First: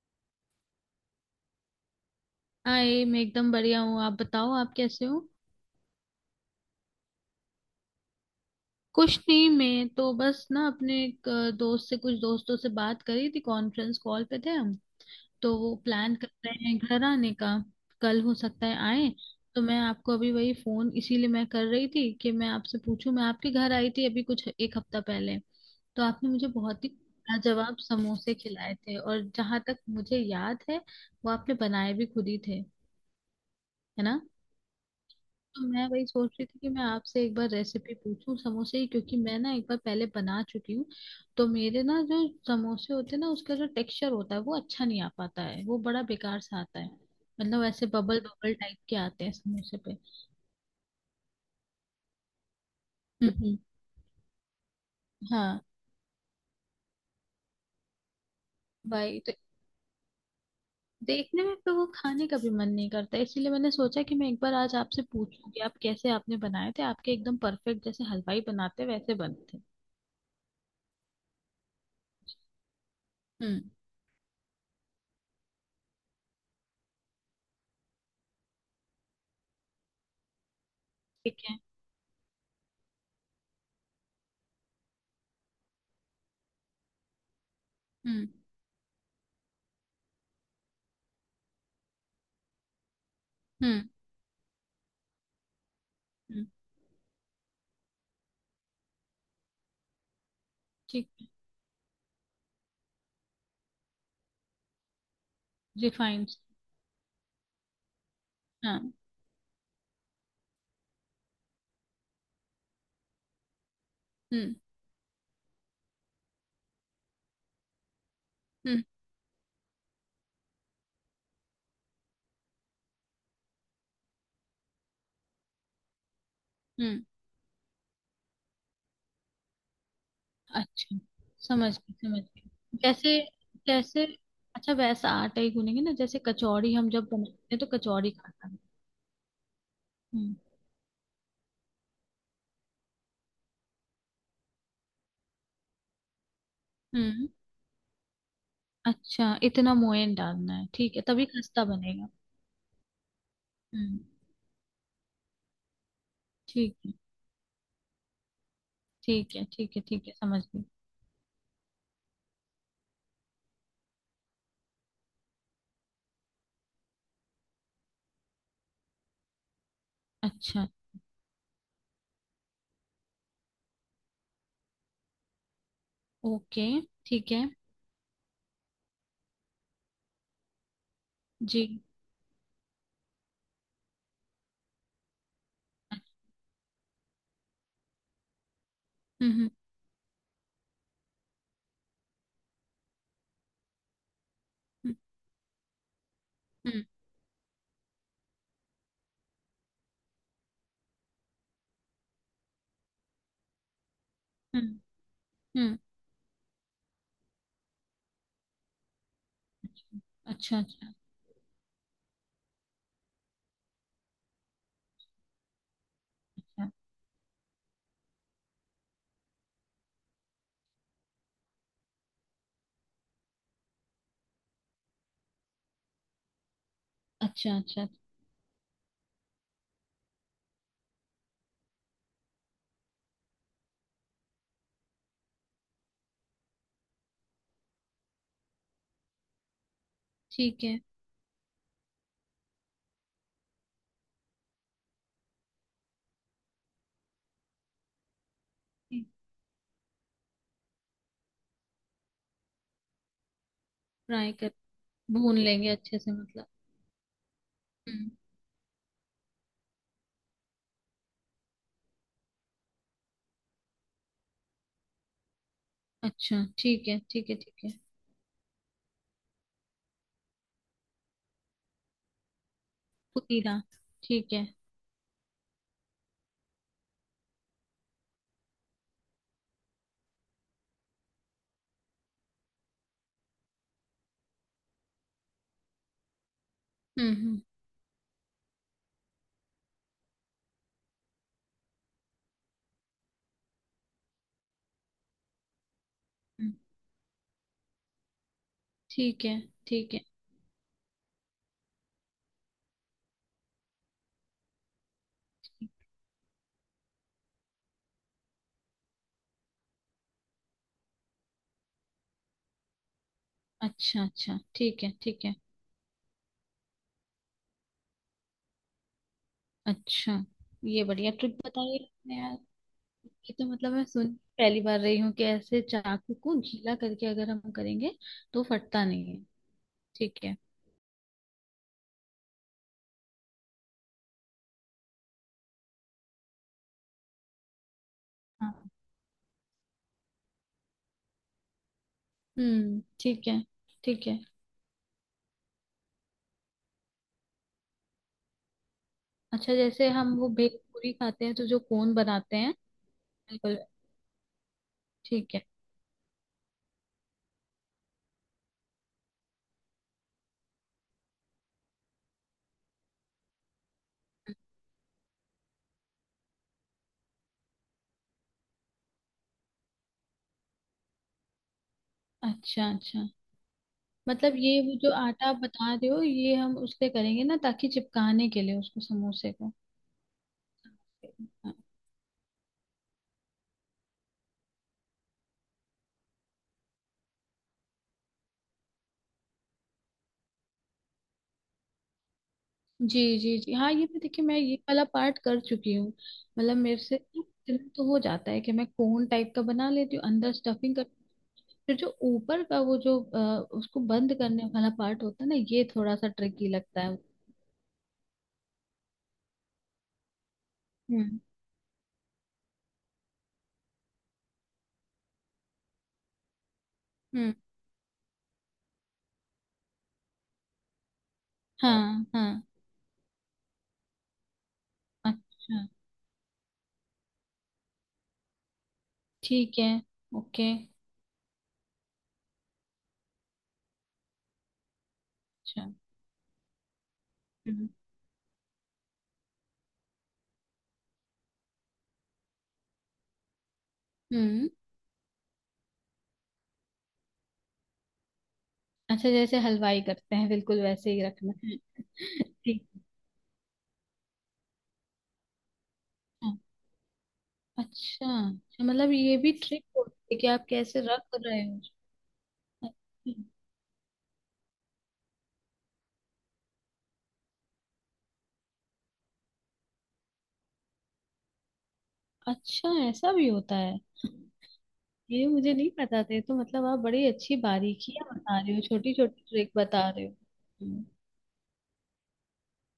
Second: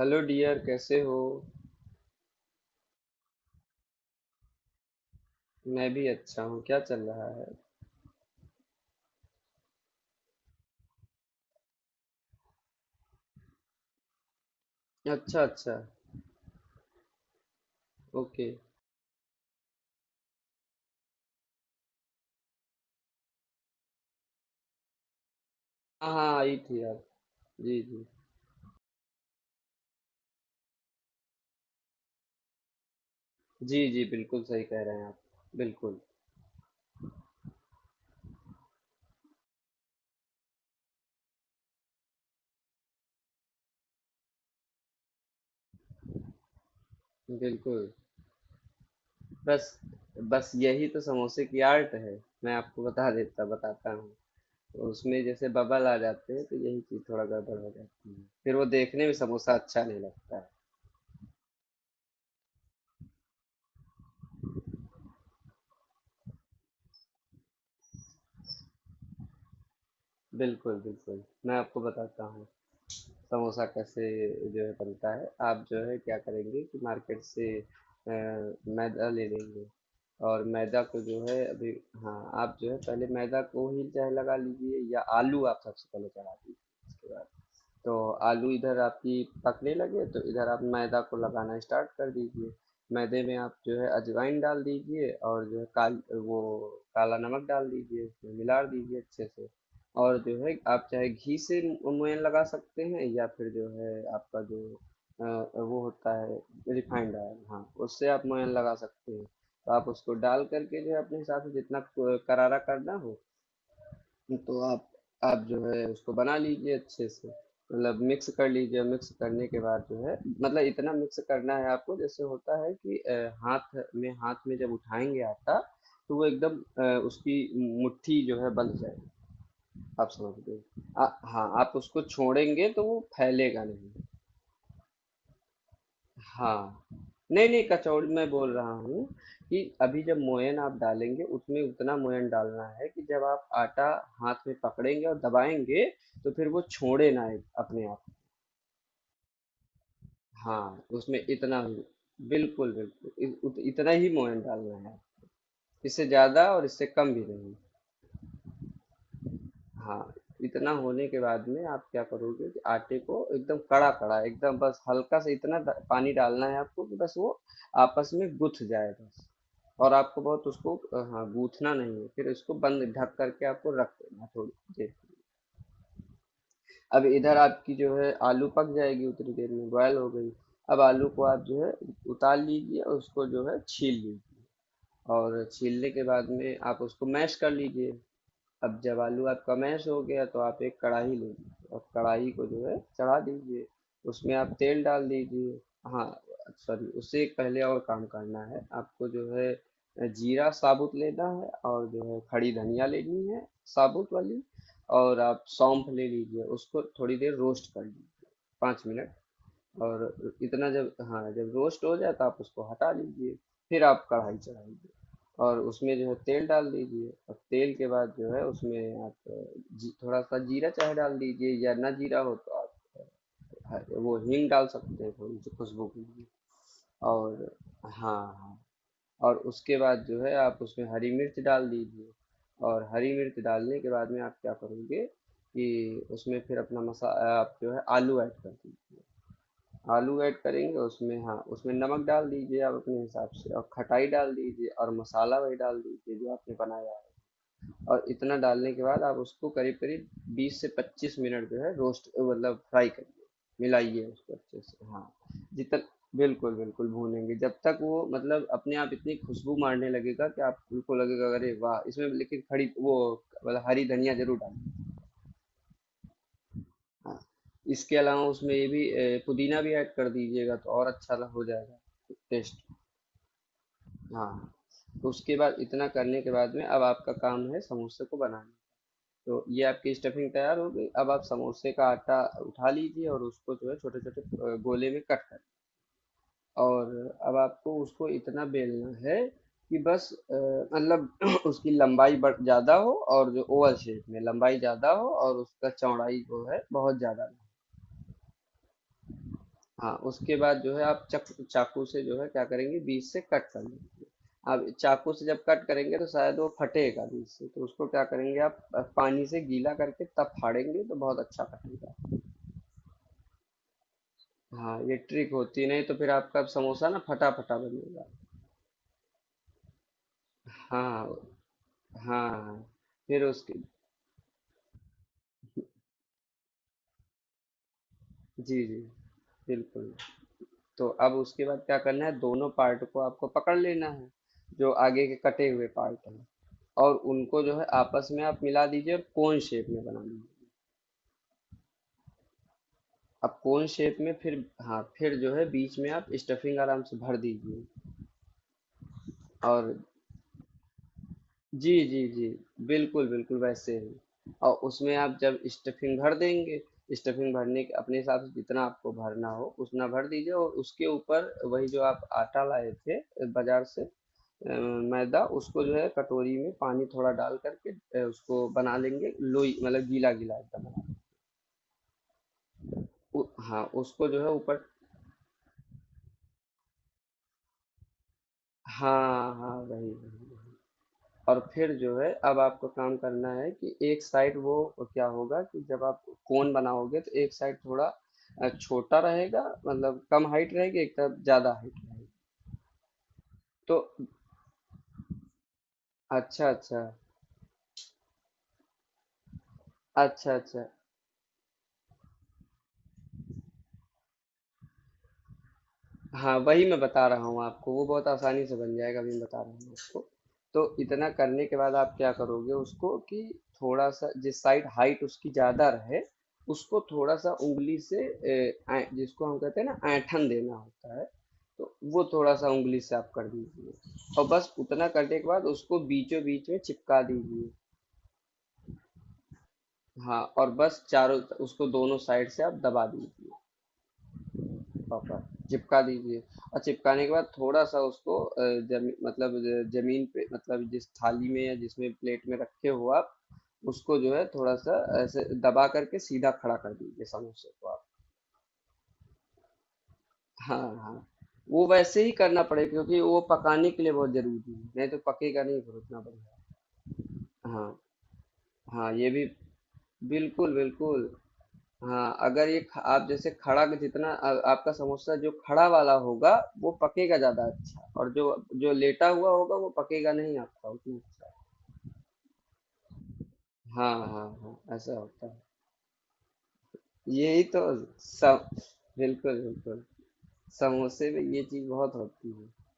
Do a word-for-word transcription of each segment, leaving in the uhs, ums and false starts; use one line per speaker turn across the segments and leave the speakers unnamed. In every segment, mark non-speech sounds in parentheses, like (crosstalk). Hello dear, कैसे हो।
Hi. मैं एकदम बढ़िया हूँ। आप बताओ, आप कैसे हो।
मैं भी अच्छा हूँ। क्या चल रहा है।
कुछ नहीं। मैं तो बस ना अपने एक अ, दोस्त से कुछ दोस्तों से बात करी थी। कॉन्फ्रेंस कॉल पे थे हम।
अच्छा
तो वो
अच्छा।
प्लान कर रहे हैं घर आने का। कल हो
ओके।
सकता है आए। तो मैं आपको अभी वही फोन इसीलिए मैं कर रही थी कि मैं आपसे पूछूं। मैं आपके घर आई थी अभी कुछ एक हफ्ता पहले। तो
हाँ
आपने
हाँ,
मुझे
आई थी
बहुत ही
आप।
लाजवाब
जी जी।
समोसे खिलाए थे, और जहां तक मुझे याद है वो आपने बनाए भी खुद ही थे,
जी
है
जी,
ना।
बिल्कुल सही कह रहे हैं आप।
तो मैं
बिल्कुल
वही सोच रही थी कि मैं आपसे एक बार रेसिपी पूछूं समोसे की, क्योंकि मैं ना एक बार पहले बना चुकी हूँ। तो मेरे ना जो समोसे होते हैं ना, उसका जो टेक्सचर होता है वो अच्छा नहीं आ पाता है। वो बड़ा बेकार सा आता है। मतलब ऐसे
बिल्कुल।
बबल बबल टाइप के आते हैं
बस
समोसे पे।
बस, यही तो समोसे की आर्ट है। मैं आपको बता
तो
देता
हम्म।
बताता हूँ। तो उसमें जैसे
हाँ।
बबल आ जाते हैं तो यही चीज़ थोड़ा गड़बड़ हो जाती है, फिर वो देखने में
भाई, तो।
समोसा अच्छा नहीं लगता है।
देखने में तो वो खाने का भी मन नहीं करता। इसीलिए मैंने सोचा कि मैं एक बार आज आपसे पूछूं कि आप कैसे आपने बनाए थे। आपके एकदम परफेक्ट, जैसे हलवाई बनाते वैसे बनते।
बिल्कुल बिल्कुल, मैं आपको बताता हूँ
हम्म।
समोसा कैसे जो है बनता है। आप जो है क्या करेंगे कि मार्केट से अ, मैदा ले लेंगे। और मैदा को जो
ठीक
है
है।
अभी, हाँ, आप जो है पहले मैदा को ही चाहे लगा लीजिए या आलू आप सबसे पहले चढ़ा दीजिए। उसके बाद तो
हम्म।
आलू इधर आपकी पकने लगे तो इधर आप मैदा को लगाना स्टार्ट कर दीजिए। मैदे में आप जो
हम्म।
है अजवाइन डाल दीजिए और जो है काल वो
हम्म।
काला नमक डाल दीजिए, उसमें मिला दीजिए अच्छे से। और जो है आप चाहे
ठीक है।
घी से मु- मुंयन लगा सकते हैं या फिर जो है आपका जो अ, वो होता
रिफाइंड।
है रिफाइंड ऑयल, हाँ, उससे आप मुंयन लगा
हाँ।
सकते हैं। तो आप उसको डाल करके जो है अपने हिसाब से जितना क- करारा करना हो,
हम्म।
तो आप आप जो है उसको बना लीजिए अच्छे से। मतलब मिक्स कर लीजिए।
हम्म।
मिक्स करने के बाद जो है, मतलब इतना मिक्स करना है आपको, जैसे होता है कि अ, हाथ में हाथ में जब उठाएंगे आटा, तो वो एकदम अ,
हम्म।
उसकी मुट्ठी जो है बंध जाए। आप समझ गए।
अच्छा।
आ- हाँ,
समझ
आप
गई,
उसको
समझ
छोड़ेंगे
गई,
तो वो
जैसे,
फैलेगा नहीं।
जैसे। अच्छा, वैसा आटा ही गूनेंगे ना, जैसे कचौड़ी
हाँ।
हम जब
नहीं,
बनाते हैं
नहीं,
तो
कचौड़ी
कचौड़ी
मैं
खाता
बोल
है।
रहा हूँ कि अभी जब
हम्म।
मोयन आप डालेंगे उसमें उतना मोयन डालना है कि जब आप आटा हाथ में पकड़ेंगे और दबाएंगे तो फिर वो छोड़े
हम्म।
ना एक- अपने आप।
अच्छा, इतना मोयन डालना
हाँ,
है, ठीक है,
उसमें
तभी
इतना
खस्ता
ही।
बनेगा।
बिल्कुल बिल्कुल, इ, उत, इतना
हम्म।
ही मोयन डालना है। इससे ज्यादा और
ठीक
इससे
है,
कम भी नहीं।
ठीक है, ठीक है, ठीक
हाँ,
है, समझ गई।
इतना होने के बाद में आप क्या करोगे कि आटे को एकदम कड़ा कड़ा, एकदम बस हल्का सा इतना ड- पानी डालना है आपको कि बस वो आपस में गुथ जाए बस। और आपको बहुत
अच्छा।
उसको अ, हाँ, गूथना नहीं है। फिर इसको बंद ढक करके आपको रख देना है थोड़ी देर।
ओके।
अब
ठीक
इधर
है।
आपकी जो है आलू पक जाएगी उतनी देर में, बॉयल हो गई। अब आलू को आप जो
जी।
है उतार लीजिए और उसको जो है छील लीजिए। और छीलने के बाद में आप उसको मैश कर लीजिए। अब जब आलू
हम्म।
आपका मैश हो गया, तो आप एक कढ़ाई ले लीजिए और कढ़ाई को जो है चढ़ा दीजिए। उसमें आप तेल
हम्म।
डाल दीजिए। हाँ,
हम्म।
सॉरी, उससे एक पहले और काम करना है आपको, जो है जीरा साबुत लेना है और जो है खड़ी धनिया लेनी है, साबुत वाली।
हम्म।
और आप
हम्म।
सौंफ ले लीजिए, उसको थोड़ी देर रोस्ट कर लीजिए, पाँच मिनट। और
अच्छा,
इतना जब,
अच्छा।
हाँ, जब रोस्ट हो जाए तो आप उसको हटा लीजिए। फिर आप कढ़ाई चढ़ाइए और उसमें जो है तेल
अच्छा,
डाल दीजिए। और तेल के बाद जो है उसमें आप, जी, थोड़ा सा जीरा चाहे डाल दीजिए या ना जीरा हो तो आप ह- वो हींग डाल सकते हैं थोड़ी सी खुशबू के लिए। और,
अच्छा। अच्छा, अच्छा।
हाँ हाँ, और उसके बाद जो है आप उसमें हरी मिर्च डाल दीजिए। और हरी मिर्च डालने के बाद में आप क्या करोगे कि उसमें फिर अपना मसा आप जो है आलू ऐड कर दीजिए। आलू ऐड
ठीक
करेंगे,
है।
उसमें, हाँ, उसमें नमक डाल दीजिए आप अपने हिसाब से और खटाई डाल दीजिए और मसाला वही डाल दीजिए जो आपने बनाया है। और इतना डालने के बाद आप उसको करीब करीब बीस से पच्चीस मिनट जो है रोस्ट, मतलब फ्राई करिए, मिलाइए उसको
फ्राई कर,
अच्छे से। हाँ,
भून लेंगे
जितना,
अच्छे से, मतलब।
बिल्कुल बिल्कुल, भूनेंगे जब तक वो,
हम्म।
मतलब अपने आप इतनी खुशबू मारने लगेगा कि आपको लगेगा अरे वाह, इसमें लेकिन खड़ी वो, मतलब हरी धनिया जरूर डालिए।
अच्छा, ठीक है,
हाँ,
ठीक है, ठीक है।
इसके अलावा उसमें ये भी अ, पुदीना भी ऐड कर दीजिएगा तो और अच्छा हो जाएगा टेस्ट।
पुदीना। ठीक है।
हाँ, तो उसके बाद इतना करने के बाद में अब आपका काम है समोसे को बनाना। तो ये आपकी स्टफिंग तैयार हो गई। अब आप समोसे का आटा उठा लीजिए और उसको जो है छोटे छोटे गोले में कट कर। और
हम्म।
अब
हम्म।
आपको उसको इतना बेलना है कि बस अ, मतलब (clears throat) उसकी लंबाई बढ़ ज़्यादा हो, और जो ओवल शेप में लंबाई ज़्यादा हो और उसका चौड़ाई जो
हम्म।
है बहुत ज़्यादा ना।
ठीक है,
हाँ,
ठीक है।
उसके बाद जो है आप चक चाकू से जो है क्या करेंगे बीच से कट कर लेंगे। अब चाकू से जब कट करेंगे तो शायद वो फटेगा बीच से, तो उसको क्या करेंगे, आप अ, पानी से गीला करके तब फाड़ेंगे तो बहुत अच्छा फटेगा।
अच्छा, अच्छा,
हाँ,
ठीक है,
ये
ठीक
ट्रिक
है।
होती है, नहीं तो फिर आपका समोसा ना फटा फटा बनेगा।
अच्छा। ये बढ़िया
हाँ
ट्रिक बताइए आपने,
हाँ
यार।
हाँ, फिर
ये तो
उसके,
मतलब मैं सुन पहली बार रही हूँ कि ऐसे चाकू को गीला करके अगर हम करेंगे तो
जी जी,
फटता नहीं है।
बिल्कुल।
ठीक है।
तो अब उसके बाद क्या करना है, दोनों पार्ट को आपको पकड़ लेना है, जो आगे के कटे हुए पार्ट हैं, और उनको जो है आपस में आप
हाँ।
मिला दीजिए और कोन शेप में बना लीजिए।
हम्म। ठीक
अब
है,
कोन शेप
ठीक
में
है।
फिर, हाँ, फिर जो है बीच में आप स्टफिंग आराम से भर दीजिए।
अच्छा,
और
जैसे हम वो भेलपूरी खाते हैं तो जो
जी
कोन
जी जी,
बनाते हैं।
बिल्कुल बिल्कुल
बिल्कुल।
वैसे ही। और उसमें आप
ठीक
जब
है।
स्टफिंग भर देंगे, स्टफिंग भरने के अपने हिसाब से जितना आपको भरना हो उतना भर दीजिए, और उसके ऊपर वही जो आप आटा लाए थे बाजार से, अ, मैदा, उसको जो है कटोरी में पानी थोड़ा डाल करके, अ, उसको बना लेंगे लोई, मतलब गीला गीला एकदम बना।
अच्छा, अच्छा।
उ, हाँ, उसको जो है
मतलब ये
ऊपर,
वो जो आटा आप बता रहे हो, ये हम उससे करेंगे ना, ताकि चिपकाने के लिए उसको, समोसे
हाँ हाँ,
को।
वही वही वही। और
हाँ।
फिर जो है अब आपको काम करना है कि एक साइड वो क्या होगा कि जब आप कोन बनाओगे तो एक साइड थोड़ा अ, छोटा रहेगा, मतलब कम हाइट रहेगी, एक तरफ ज्यादा हाइट रहेगी।
जी, जी, जी। हाँ,
तो
ये मैं, देखिए, मैं ये वाला पार्ट कर चुकी हूँ।
अच्छा
मतलब मेरे
अच्छा,
से इतना तो हो जाता है कि मैं कोन टाइप का बना लेती हूँ, अंदर
अच्छा अच्छा।
स्टफिंग कर। फिर जो ऊपर का वो जो अ, उसको बंद करने वाला पार्ट होता है ना, ये थोड़ा सा
हाँ,
ट्रिकी
वही मैं
लगता है।
बता रहा हूँ आपको, वो बहुत आसानी से बन जाएगा। अभी मैं बता रहा हूँ आपको। तो इतना
हम्म।
करने के बाद आप क्या करोगे उसको कि थोड़ा सा जिस साइड हाइट उसकी ज्यादा रहे, उसको थोड़ा सा
हम्म।
उंगली से ए, ऐं- जिसको हम कहते हैं ना ऐंठन देना होता है। तो वो
हाँ,
थोड़ा
हाँ।
सा उंगली से आप कर दीजिए, और बस उतना करने के बाद
अच्छा,
उसको बीचों बीच में चिपका दीजिए।
ठीक है।
हाँ, और
ओके।
बस चारों, उसको दोनों साइड से आप दबा दीजिए, पकड़
अच्छा।
चिपका दीजिए। और चिपकाने के बाद
हम्म।
थोड़ा-सा उसको अ, जमी मतलब ज ज़मीन पे, मतलब जिस थाली में या जिसमें प्लेट में रखे हो आप, उसको जो है
हम्म।
थोड़ा-सा ऐसे दबा कर के सीधा खड़ा कर दीजिए समोसे को आप।
अच्छा, जैसे हलवाई करते हैं
हाँ,
बिल्कुल वैसे ही
हाँ।
रखना है।
वो वैसे ही करना
(laughs)
पड़ेगा
ठीक
क्योंकि वो पकाने के लिए बहुत ज़रूरी है, नहीं तो पकेगा नहीं फिर उतना
है।
बढ़िया। हाँ,
अच्छा, अच्छा। मतलब
हाँ, ये
ये
भी
भी ट्रिक होती है कि आप
बिल्कुल,
कैसे रख
बिल्कुल।
रहे हो।
हाँ, अगर ये ख- आप
अच्छा,
जैसे खड़ा के जितना आ, आपका समोसा जो खड़ा वाला होगा, वो पकेगा ज्यादा अच्छा, और जो जो लेटा हुआ होगा वो पकेगा नहीं आपका उतना अच्छा।
अच्छा, ऐसा भी होता है।
हाँ हाँ हाँ, ऐसा होता
ये
है।
मुझे नहीं पता था। ये तो मतलब आप बड़ी अच्छी
यही तो
बारीकियां बता
सब,
रहे हो, छोटी छोटी
बिल्कुल
ट्रिक
बिल्कुल,
बता रहे हो। हम्म।
समोसे में ये चीज बहुत होती है,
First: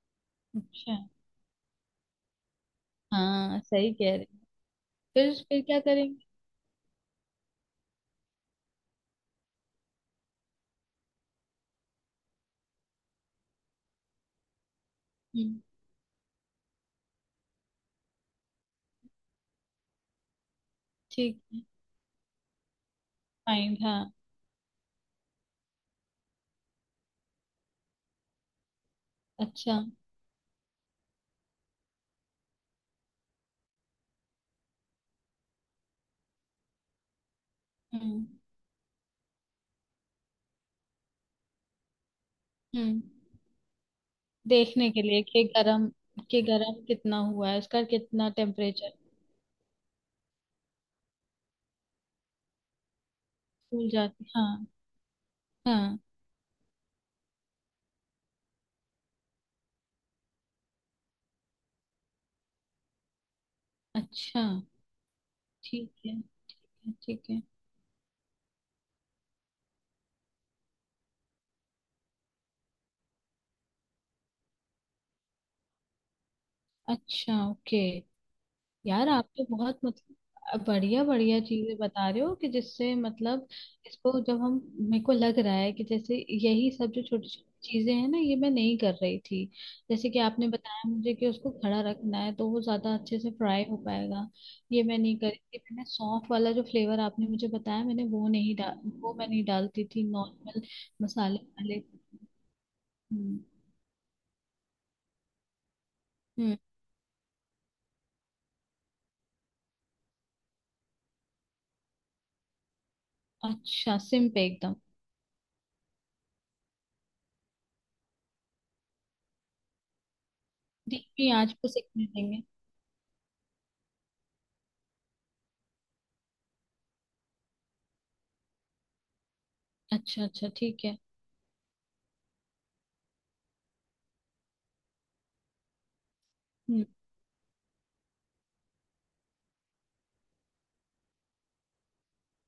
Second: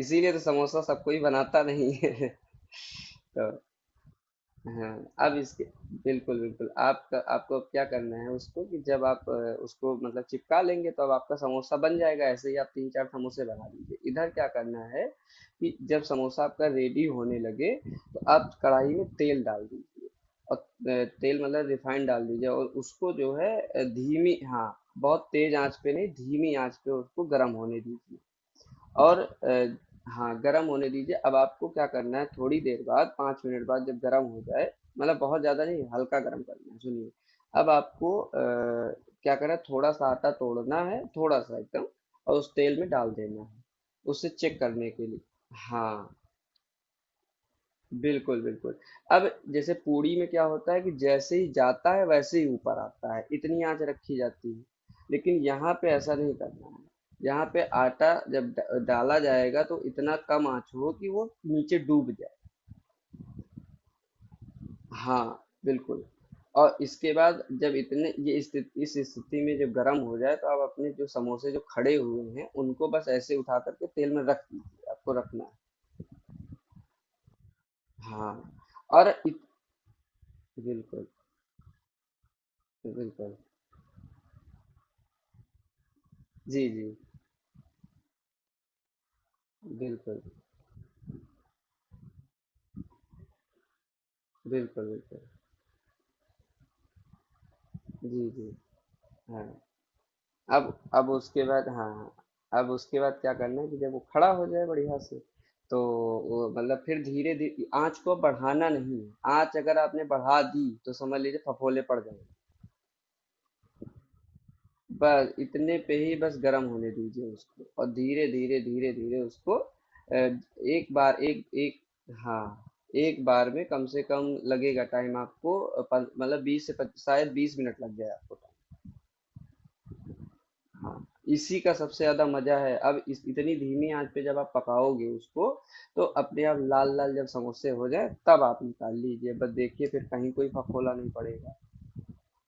इसीलिए तो समोसा
अच्छा।
सबको ही बनाता नहीं है (laughs) तो
हाँ, सही कह रहे हो।
हाँ,
फिर
अब
फिर
इसके,
क्या करेंगे।
बिल्कुल, बिल्कुल। आपका आपको अब क्या करना है उसको कि जब आप अ, उसको मतलब चिपका लेंगे तो अब आपका समोसा बन जाएगा। ऐसे ही आप तीन चार समोसे बना लीजिए। इधर क्या करना है
हम्म।
कि जब समोसा आपका रेडी होने लगे, तो आप कढ़ाई में तेल डाल दीजिए, और अ,
ठीक
तेल
है।
मतलब रिफाइंड डाल दीजिए और उसको जो है
फाइंड।
अ,
हाँ।
धीमी, हाँ, बहुत तेज़ आँच पे नहीं, धीमी आँच पे उसको गरम होने दीजिए। और अ,
अच्छा।
हाँ, गरम होने दीजिए। अब आपको क्या करना है थोड़ी देर बाद, पाँच मिनट बाद, जब गरम हो जाए, मतलब बहुत ज़्यादा नहीं, हल्का गरम करना है, सुनिए। अब आपको
हम्म।
अ, क्या करना है थोड़ा-सा आटा तोड़ना है, थोड़ा-सा एकदम, और उस तेल में
हम्म।
डाल देना है, उसे चेक करने
देखने के
के लिए।
लिए कि गरम
हाँ।
कि गरम कितना हुआ है, उसका कितना
बिल्कुल, बिल्कुल।
टेम्परेचर।
अब जैसे पूड़ी में क्या होता है कि जैसे ही जाता है वैसे ही ऊपर आता है, इतनी आँच
फूल
रखी
जाती।
जाती है।
हाँ।
लेकिन यहाँ पे
हाँ।
ऐसा नहीं करना है। यहाँ पे आटा जब ड डाला जाएगा तो इतना कम आँच हो कि वो नीचे डूब जाए।
अच्छा,
हाँ,
ठीक
बिल्कुल।
है,
और इसके
ठीक है।
बाद जब इतने ये स्थित इस स्थिति में जब गरम हो जाए तो आप अपने जो समोसे जो खड़े हुए हैं, उनको बस ऐसे उठा कर के तेल में रख दीजिए, आपको रखना है।
अच्छा। ओके।
हाँ,
यार,
और
आप
इत
तो बहुत मतलब बढ़िया
बिल्कुल,
बढ़िया चीजें बता रहे हो, कि जिससे
बिल्कुल।
मतलब। इसको जब हम मेरे को लग रहा है कि जैसे,
जी,
यही सब
जी।
जो छोटी छोटी चीजें हैं ना, ये मैं नहीं कर रही थी। जैसे कि
बिल्कुल,
आपने बताया मुझे कि उसको खड़ा रखना है तो वो ज्यादा अच्छे से फ्राई हो पाएगा। ये
बिल्कुल,
मैं नहीं
बिल्कुल।
कर रही थी। मैंने सौंफ वाला जो फ्लेवर आपने मुझे बताया, मैंने वो
जी,
नहीं
जी।
डाल वो मैं नहीं
हाँ,
डालती थी, नॉर्मल
अब अब
मसाले
उसके बाद,
वाले।
हाँ, अब उसके बाद क्या
हम्म।
करना है कि जब वो खड़ा हो जाए बढ़िया से, तो वो
हम्म।
मतलब फिर धीरे धी आँच को बढ़ाना नहीं है। आँच अगर आपने बढ़ा दी, तो समझ लीजिए फफोले पड़ जाएँगे।
अच्छा, सिम पे एकदम,
बस इतने पे ही बस गर्म होने दीजिए उसको और धीरे-धीरे, धीरे-धीरे उसको अ, एक बार
धीमी
एक
आंच पे
एक
सिकने देंगे।
हाँ, एक बार में कम से कम लगेगा टाइम आपको, अ, पन मतलब बीस से पच शायद बीस मिनट लग जाए आपको।
अच्छा, अच्छा, ठीक
हाँ,
है।
इसी का सबसे ज़्यादा मज़ा है। अब इस इतनी धीमी आँच पे जब आप पकाओगे उसको, तो अपने आप
हम्म।
लाल-लाल जब समोसे हो जाएँ तब आप निकाल लीजिए। बस देखिए फिर कहीं कोई फफोला नहीं पड़ेगा।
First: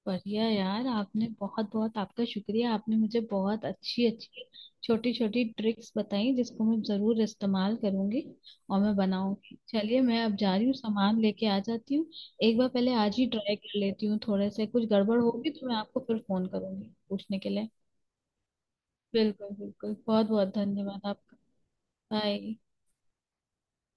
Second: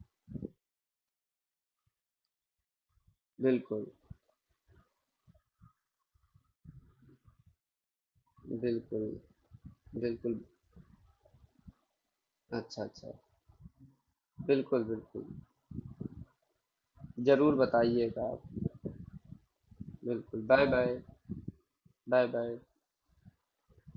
बढ़िया। यार, आपने बहुत बहुत, आपका शुक्रिया। आपने मुझे बहुत
बिल्कुल,
अच्छी अच्छी छोटी छोटी ट्रिक्स बताई, जिसको मैं जरूर इस्तेमाल करूंगी और मैं
बिल्कुल,
बनाऊंगी। चलिए, मैं अब
बिल्कुल।
जा रही हूँ, सामान लेके आ जाती हूँ। एक बार
अच्छा,
पहले
अच्छा।
आज ही ट्राई कर लेती हूँ, थोड़े से
बिल्कुल,
कुछ गड़बड़
बिल्कुल।
होगी तो मैं आपको फिर फोन करूंगी पूछने के
ज़रूर
लिए।
बताइएगा आप।
बिल्कुल, बिल्कुल। बहुत
बिल्कुल,
बहुत
बाय-बाय।
धन्यवाद आपका। बाय।
बाय-बाय।